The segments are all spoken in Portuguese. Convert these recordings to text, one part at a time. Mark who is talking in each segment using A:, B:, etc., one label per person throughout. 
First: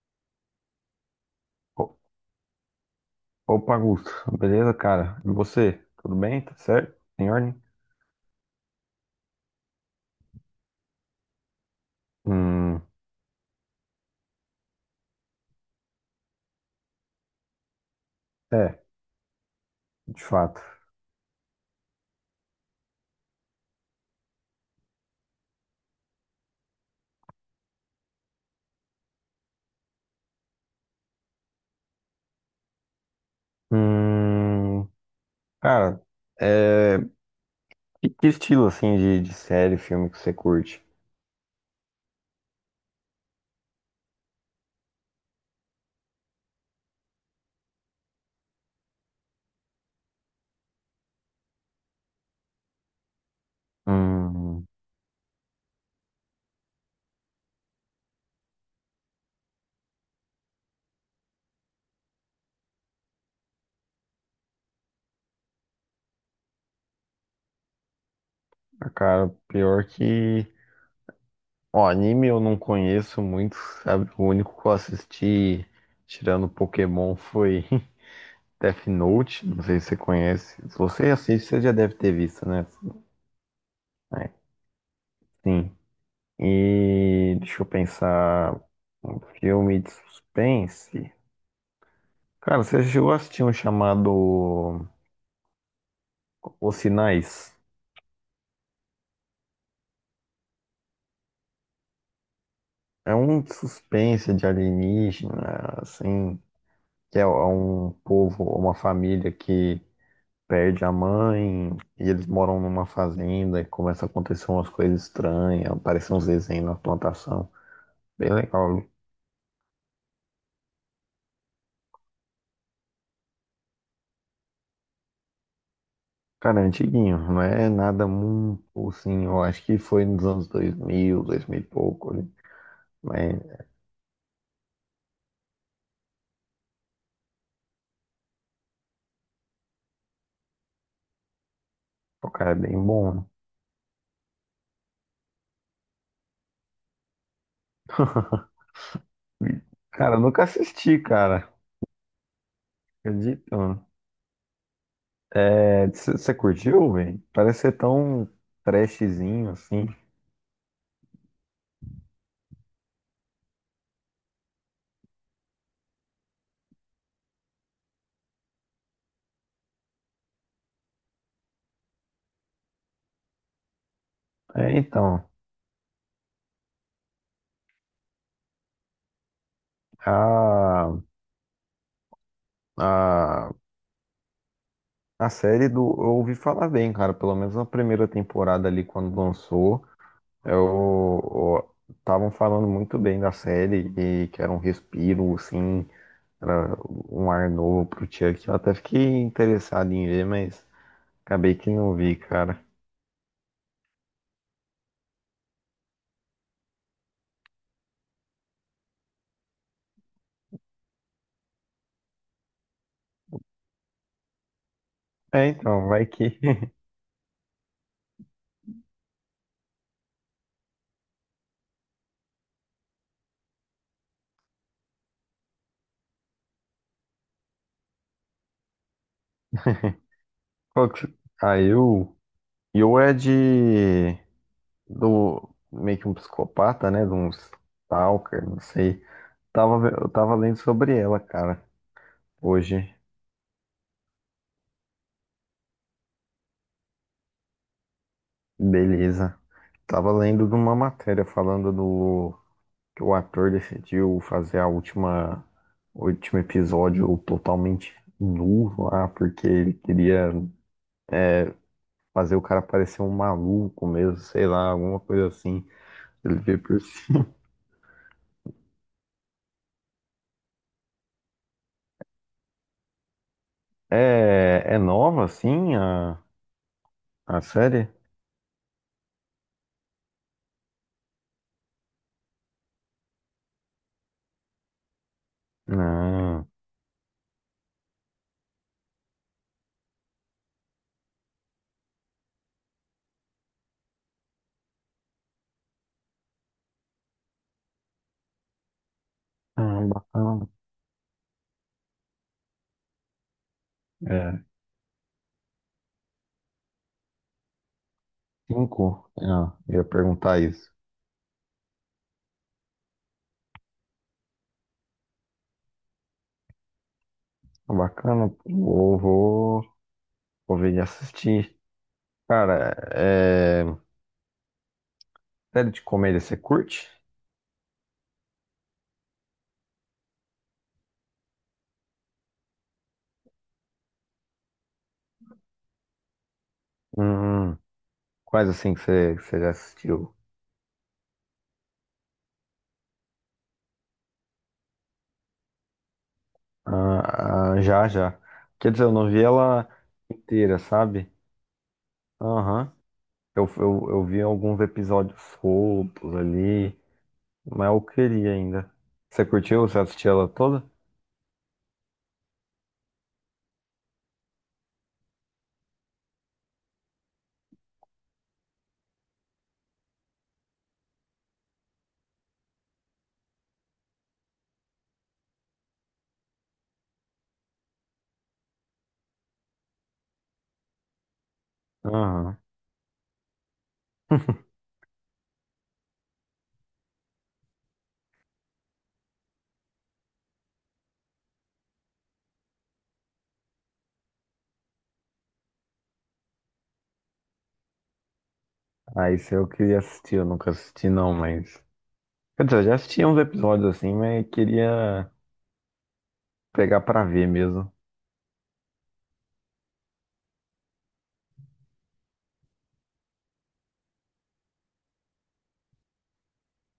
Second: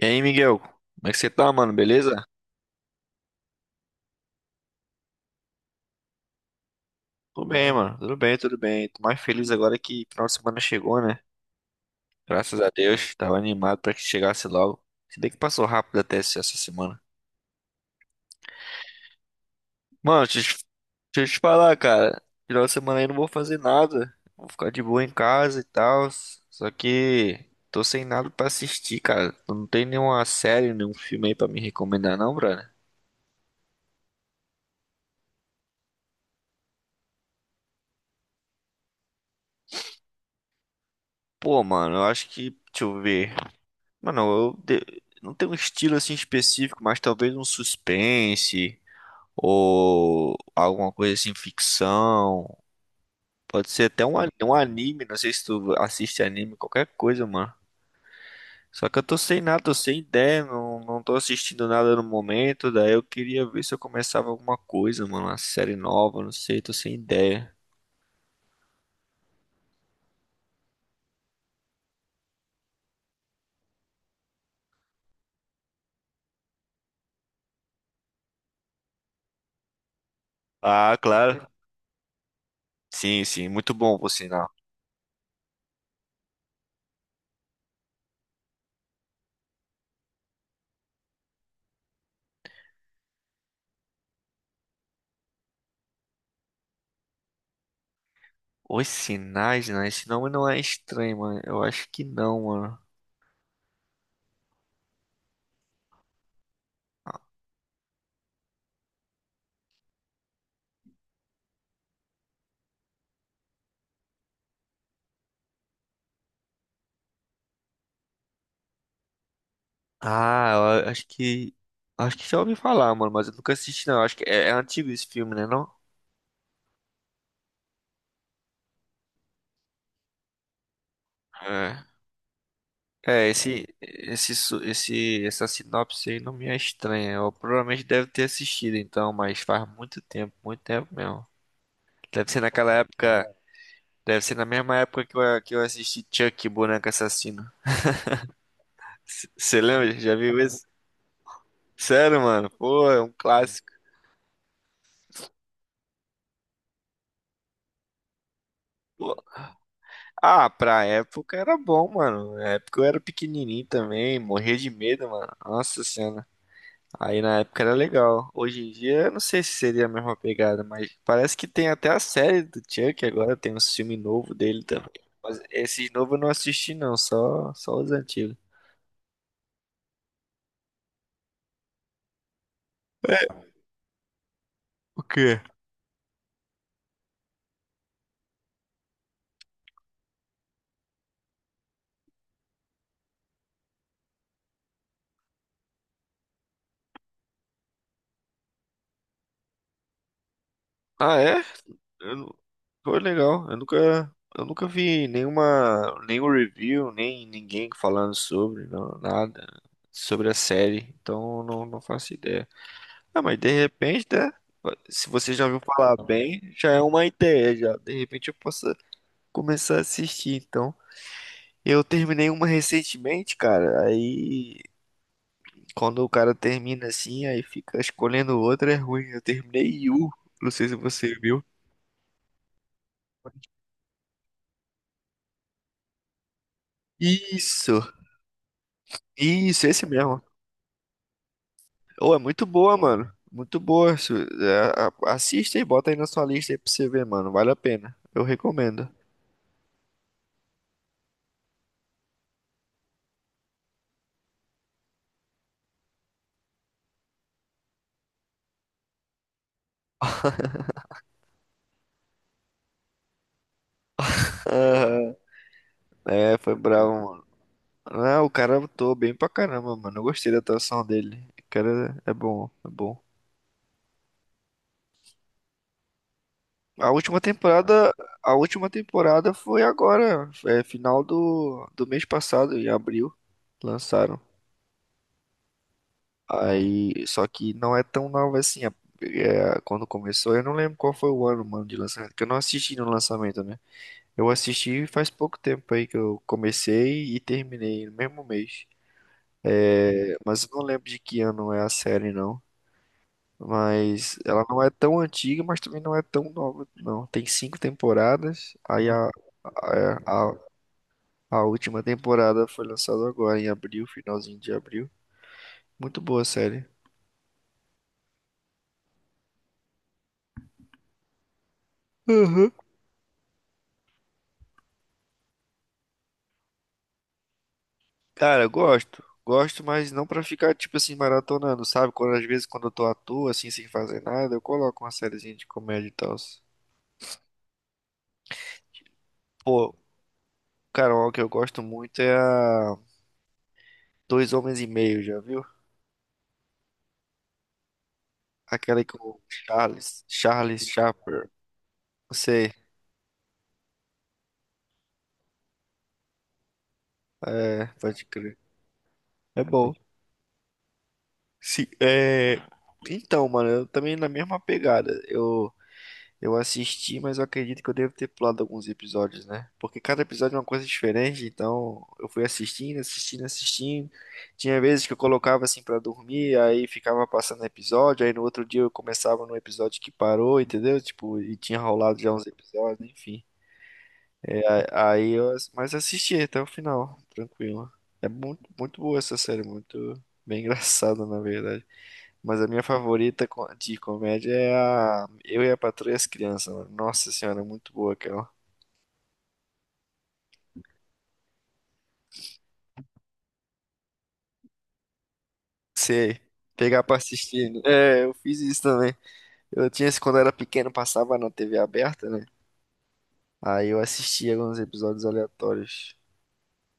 A: E aí, Miguel? Como é que você tá, mano?
B: O-
A: Beleza?
B: Opa, Augusto. Beleza, cara? E você? Tudo bem? Tá certo? Em
A: Tudo
B: ordem?
A: bem, mano. Tudo bem, tudo bem. Tô mais feliz agora que final de semana chegou, né? Graças a
B: Hum,
A: Deus. Tava animado pra que chegasse logo. Se bem que passou rápido até essa semana.
B: é, de
A: Mano,
B: fato.
A: deixa eu te falar, cara. Final de semana aí eu não vou fazer nada. Vou ficar de boa em casa e tal. Só que tô sem nada pra assistir, cara. Tu Não tem nenhuma série, nenhum filme aí pra me recomendar, não, brother?
B: Hum. Cara, é, que estilo, assim, de série, filme que você curte?
A: Pô, mano, eu acho que. Deixa eu ver. Mano, não tenho um estilo assim específico, mas talvez um suspense ou alguma coisa assim, ficção. Pode ser até um
B: Hum.
A: anime, não sei se tu assiste anime, qualquer coisa, mano. Só que eu tô sem nada, tô sem ideia, não tô assistindo nada no momento, daí eu queria ver se eu começava alguma coisa, mano, uma série nova, não sei, tô sem ideia.
B: Ah, cara, pior que. Ó, anime eu não conheço muito, sabe? O único que eu assisti, tirando Pokémon, foi Death Note. Não sei se você conhece. Se
A: Ah,
B: você
A: claro.
B: assiste, você já deve ter visto, né?
A: Sim, sim, muito bom por
B: É,
A: sinal.
B: sim. E deixa eu pensar. Um filme de suspense. Cara, você chegou a assistir um chamado Os Sinais?
A: Os sinais, né? Esse nome não é estranho, mano. Eu acho que não, mano.
B: É um de suspense de alienígena, assim, que é um povo, uma família que perde a mãe e eles moram numa fazenda e começa a acontecer umas coisas estranhas, aparecem uns desenhos na plantação. Bem legal.
A: Ah, eu acho que. Acho que já ouvi falar, mano, mas eu nunca assisti, não. Acho que é antigo esse filme, né, não?
B: Cara, é antiguinho, não é nada muito assim, eu acho que foi nos anos 2000, 2000 e
A: É.
B: pouco, né?
A: É,
B: Mas,
A: essa sinopse aí não me é estranha. Eu provavelmente deve ter assistido, então, mas faz muito tempo mesmo.
B: pô,
A: Deve ser
B: cara, é bem
A: naquela
B: bom, né?
A: época, deve ser na mesma época que eu assisti Chuck, Boneco Assassino. Você lembra? Já
B: Cara, eu
A: viu
B: nunca
A: isso?
B: assisti, cara.
A: Sério, mano? Pô, é um
B: Acredito,
A: clássico.
B: mano. É, você curtiu, velho? Parece ser tão trashzinho assim.
A: Ah, pra época era bom, mano. Na época eu era pequenininho também, morria de medo, mano. Nossa senhora. Aí na época era legal. Hoje em dia eu não sei se seria a mesma pegada, mas parece que tem até a série do Chuck agora, tem um filme novo dele
B: É,
A: também.
B: então,
A: Mas esse novo eu não assisti não, só os antigos.
B: a, a, a
A: Que?
B: série do. Eu ouvi falar bem, cara. Pelo menos na primeira temporada ali, quando lançou, eu. Estavam falando muito bem da série e que era um respiro, assim, era um ar novo pro Chuck. Eu até fiquei interessado em ver, mas.
A: Ah, é?
B: Acabei que não
A: Eu
B: vi,
A: não-
B: cara.
A: Foi legal. Eu nunca vi nenhum review, nem ninguém falando sobre, não, nada sobre a série. Então eu não faço ideia. Ah, mas de repente, né? Se você já
B: É,
A: ouviu
B: então,
A: falar
B: vai que.
A: bem, já é uma ideia, já. De repente eu posso começar a assistir, então. Eu terminei uma recentemente, cara. Aí, quando o cara termina assim, aí fica escolhendo outra, é ruim. Eu terminei Yu. Não sei se
B: Qual que-
A: você viu.
B: A Yu. Yu é de. Do. Meio que um psicopata, né? De um
A: Isso,
B: stalker, não sei.
A: isso, esse
B: Eu
A: mesmo.
B: tava lendo sobre ela, cara.
A: Oh, é muito boa,
B: Hoje.
A: mano. Muito boa. Assista e bota aí na sua lista aí pra você ver, mano. Vale a pena. Eu recomendo.
B: Beleza. Tava lendo de uma matéria falando do. Que o ator decidiu fazer a última. O último episódio totalmente nu lá, porque ele queria fazer o cara parecer um maluco mesmo, sei lá, alguma
A: Aham.
B: coisa assim. Ele
A: É, foi
B: veio por.
A: bravo. Ah, o cara atuou bem pra caramba, mano. Eu gostei da atuação dele. O cara é bom, é bom.
B: É nova, assim, a,
A: A última
B: a série?
A: temporada, a última temporada foi agora, é final do, do mês passado, em abril, lançaram.
B: Ah,
A: Aí, só que não é tão nova assim. Quando começou, eu não lembro qual foi o ano, mano, de lançamento, porque eu não assisti no lançamento, né? Eu assisti faz pouco tempo aí que eu comecei e terminei no mesmo mês.
B: ah,
A: É, mas
B: bacana.
A: eu não lembro de que ano é a série, não. Mas
B: É,
A: ela não é tão antiga, mas também não é tão nova, não. Tem cinco temporadas. Aí
B: cinco. Ah, eu ia
A: a, a,
B: perguntar isso.
A: a última temporada foi lançada agora, em abril, finalzinho de abril. Muito boa a série.
B: Ah, bacana, vou ver e assistir.
A: Uhum.
B: Cara, é, série de comédia você curte?
A: Cara, eu gosto. Gosto, mas não pra ficar, tipo assim, maratonando, sabe? Quando, às vezes, quando eu tô à toa, assim, sem fazer nada, eu coloco uma sériezinha de comédia e tal.
B: Hum. Quais assim que você já
A: Pô,
B: assistiu?
A: cara, uma que eu gosto muito é a Dois Homens e Meio, já viu?
B: Ah, ah, já, já. Quer
A: Aquela
B: dizer, eu
A: com
B: não
A: o
B: vi ela
A: Charles,
B: inteira,
A: Charles
B: sabe?
A: Chaplin. Não sei.
B: Aham. Eu vi alguns episódios soltos ali.
A: É,
B: Mas eu
A: pode
B: queria
A: crer.
B: ainda. Você
A: É
B: curtiu?
A: bom.
B: Você assistiu ela toda?
A: Se, é... Então, mano, eu também na mesma pegada. Eu assisti, mas eu acredito que eu devo ter pulado alguns episódios, né? Porque cada episódio é uma coisa diferente, então eu fui assistindo. Tinha vezes que eu colocava assim pra dormir, aí ficava passando episódio, aí no outro dia eu começava no episódio que parou, entendeu? Tipo, e tinha rolado já uns
B: Aham.
A: episódios, enfim. Aí eu, ass- mas assisti até o final, tranquilo. É muito, muito boa essa série, muito bem engraçada, na verdade. Mas a minha favorita de comédia é a Eu e a Patroa e as Crianças, mano. Nossa senhora, é muito boa aquela.
B: Ah, isso eu queria assistir, eu nunca assisti não, mas. Quer dizer, eu já assisti uns episódios assim, mas queria
A: Sei,
B: pegar
A: pegar pra
B: pra ver
A: assistir. Né?
B: mesmo.
A: É, eu fiz isso também. Eu tinha esse quando eu era pequeno, passava na TV aberta, né? Aí eu assistia alguns episódios aleatórios.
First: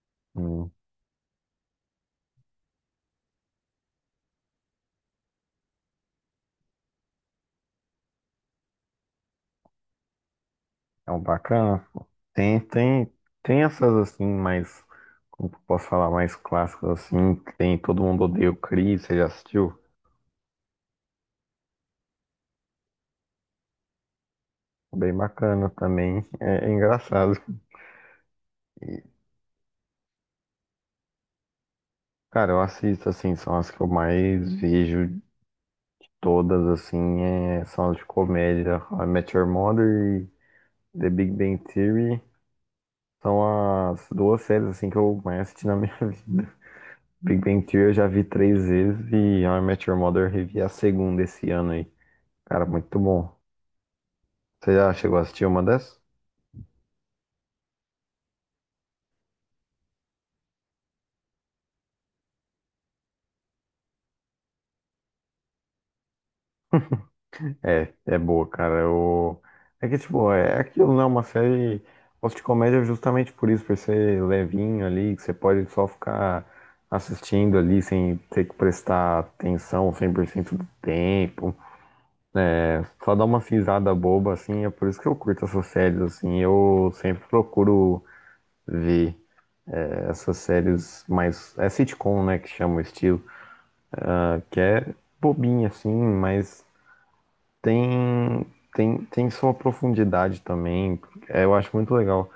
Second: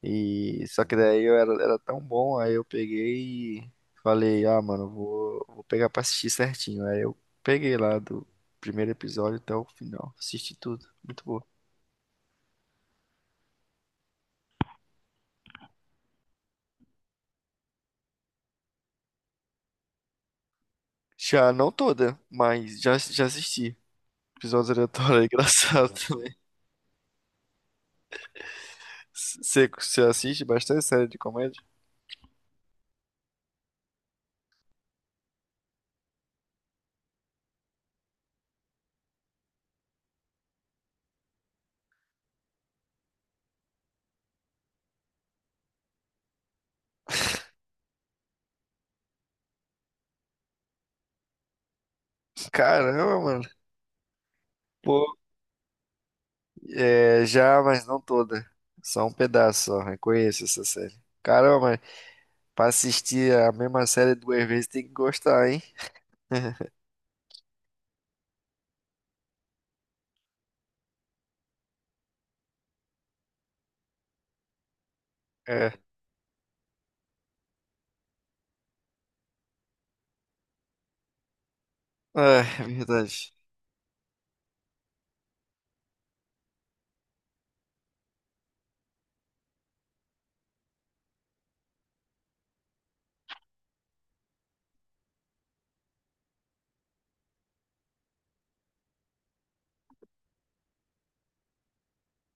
A: E
B: Hum.
A: só que daí era tão bom, aí eu peguei e falei, ah, mano, vou pegar pra assistir certinho. Aí eu peguei lá do primeiro episódio até o final. Assisti tudo.
B: É um
A: Muito bom.
B: bacana, pô. Tem, tem, tem essas assim, mais. Como que eu posso falar, mais clássicas assim, que tem Todo Mundo Odeia o Chris, você já assistiu?
A: Já não toda, mas já, já assisti. Episódios
B: Bem
A: aleatórios, é
B: bacana
A: engraçado
B: também.
A: também.
B: É, é engraçado. E,
A: Você assiste bastante série de comédia?
B: cara, eu assisto assim, são as que eu mais vejo. Todas, assim, é, são de comédia. A Met Your Mother e The Big Bang Theory são as duas séries, assim, que eu mais assisti na minha vida. Big Bang Theory eu já vi três vezes e A Met Your Mother eu revi a segunda esse ano aí. Cara, muito
A: Caramba,
B: bom.
A: mano.
B: Você já
A: Pô,
B: chegou a assistir uma dessas?
A: é, já, mas não toda. Só um pedaço, só. Reconheço essa série. Caramba, mas pra assistir a mesma série duas vezes tem que gostar, hein?
B: É, é boa, cara. Eu. É que, tipo, é aquilo, né? Uma série gosto de comédia justamente por isso, por ser levinho ali, que você pode
A: É.
B: só ficar assistindo ali sem ter que prestar atenção 100% do tempo.
A: Ah, é
B: Só dar
A: verdade.
B: uma risada boba, assim. É por isso que eu curto essas séries, assim. Eu sempre procuro ver essas séries mais. É sitcom, né? Que chama o estilo. Que é bobinha, assim, mas Tem, tem sua profundidade também. É, eu acho muito legal.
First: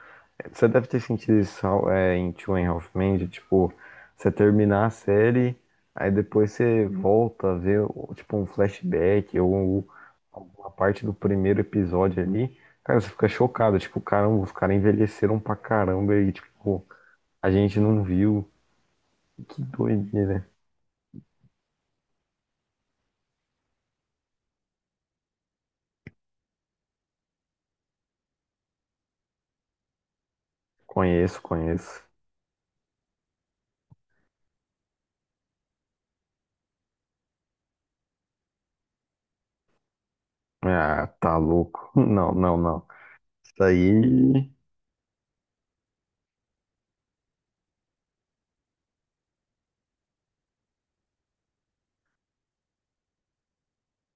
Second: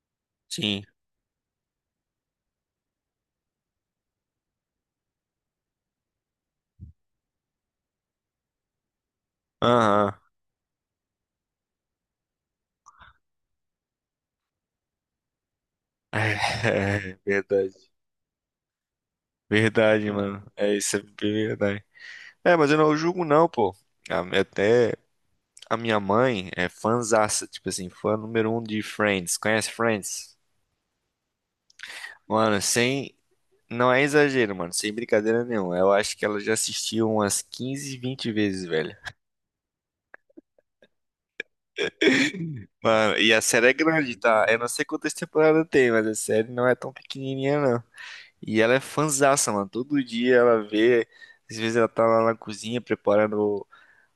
B: Você
A: Sim.
B: deve ter sentido isso é, em Two and a Half Men, de, tipo, você terminar a série, aí depois você volta a ver, tipo, um flashback ou
A: Aham.
B: alguma parte do primeiro episódio ali. Cara, você fica chocado, tipo, caramba, os caras envelheceram pra caramba e, tipo,
A: É,
B: a gente
A: verdade.
B: não viu. Que
A: Verdade, mano.
B: doideira.
A: É isso, é bem verdade. É, mas eu não julgo não, pô. A- Até a minha mãe é fãzaça, tipo assim, fã número um de Friends. Conhece Friends?
B: Conheço, conheço.
A: Mano, sem... Não é exagero, mano. Sem brincadeira nenhuma. Eu acho que ela já assistiu umas 15 20 vezes, velho.
B: Ah, tá louco. Não, não, não.
A: Mano, e a
B: Isso
A: série é grande, tá?
B: aí.
A: Eu não sei quantas temporadas tem, mas a série não é tão pequenininha, não. E ela é fanzaça, mano. Todo dia ela vê. Às vezes ela tá lá na cozinha preparando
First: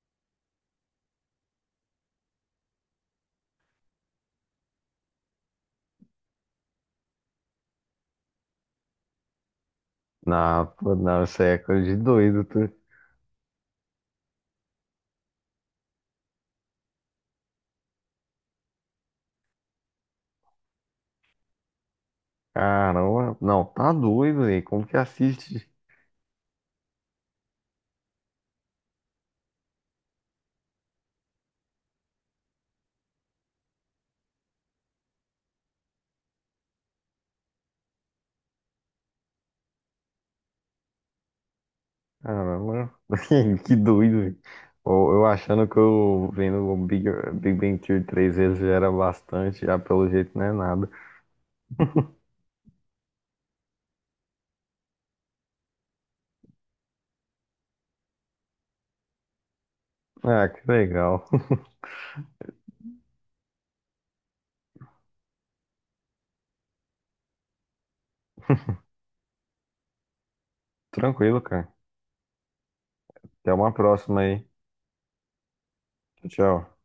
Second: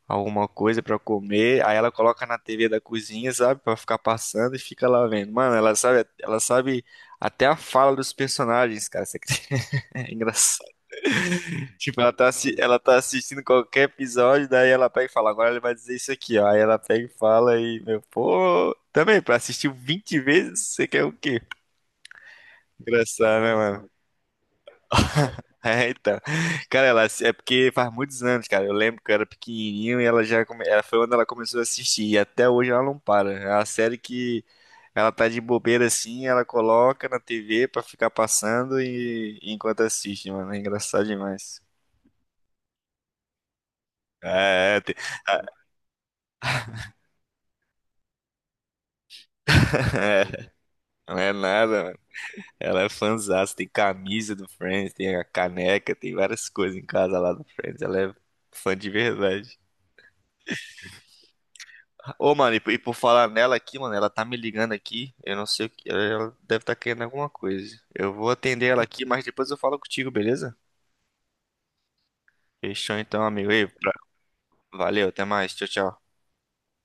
A: alguma coisa pra comer. Aí ela coloca na TV da cozinha, sabe? Pra ficar passando e fica lá vendo. Mano, ela sabe até a fala dos personagens, cara. Você acredita? É
B: Não,
A: engraçado.
B: pô, não, isso aí é coisa de
A: Tipo,
B: doido, tu.
A: ela tá assistindo qualquer episódio, daí ela pega e fala, agora ele vai dizer isso aqui, ó. Aí ela pega e fala e, meu, pô, também, pra assistir 20 vezes, você quer o quê?
B: Caramba,
A: Engraçado, né,
B: não,
A: mano?
B: tá doido, velho. Como que assiste?
A: É, então. Cara, ela é porque faz muitos anos, cara. Eu lembro que eu era pequenininho e ela já come... ela foi onde ela começou a assistir e até hoje ela não para. É uma série que ela tá de bobeira assim, ela coloca na TV pra ficar passando e enquanto assiste, mano. É engraçado demais.
B: Caramba, que doido, velho.
A: É, é,
B: Eu,
A: tem-
B: eu achando que eu vendo o Big Bang Theory três vezes já era bastante, já pelo jeito não é nada.
A: não é nada, mano. Ela é fãzaça, tem camisa do Friends, tem a caneca, tem várias coisas em casa lá do Friends. Ela é fã de verdade.
B: Ah, que legal.
A: Ô, mano, e por falar nela aqui, mano, ela tá me ligando aqui. Eu não sei o que. Ela deve estar querendo alguma coisa. Eu vou atender ela aqui, mas depois eu falo contigo, beleza?
B: Tranquilo, cara.
A: Fechou então, amigo.
B: Até
A: Ei,
B: uma
A: pra-
B: próxima aí.
A: Valeu, até mais. Tchau, tchau.
B: Tchau, tchau.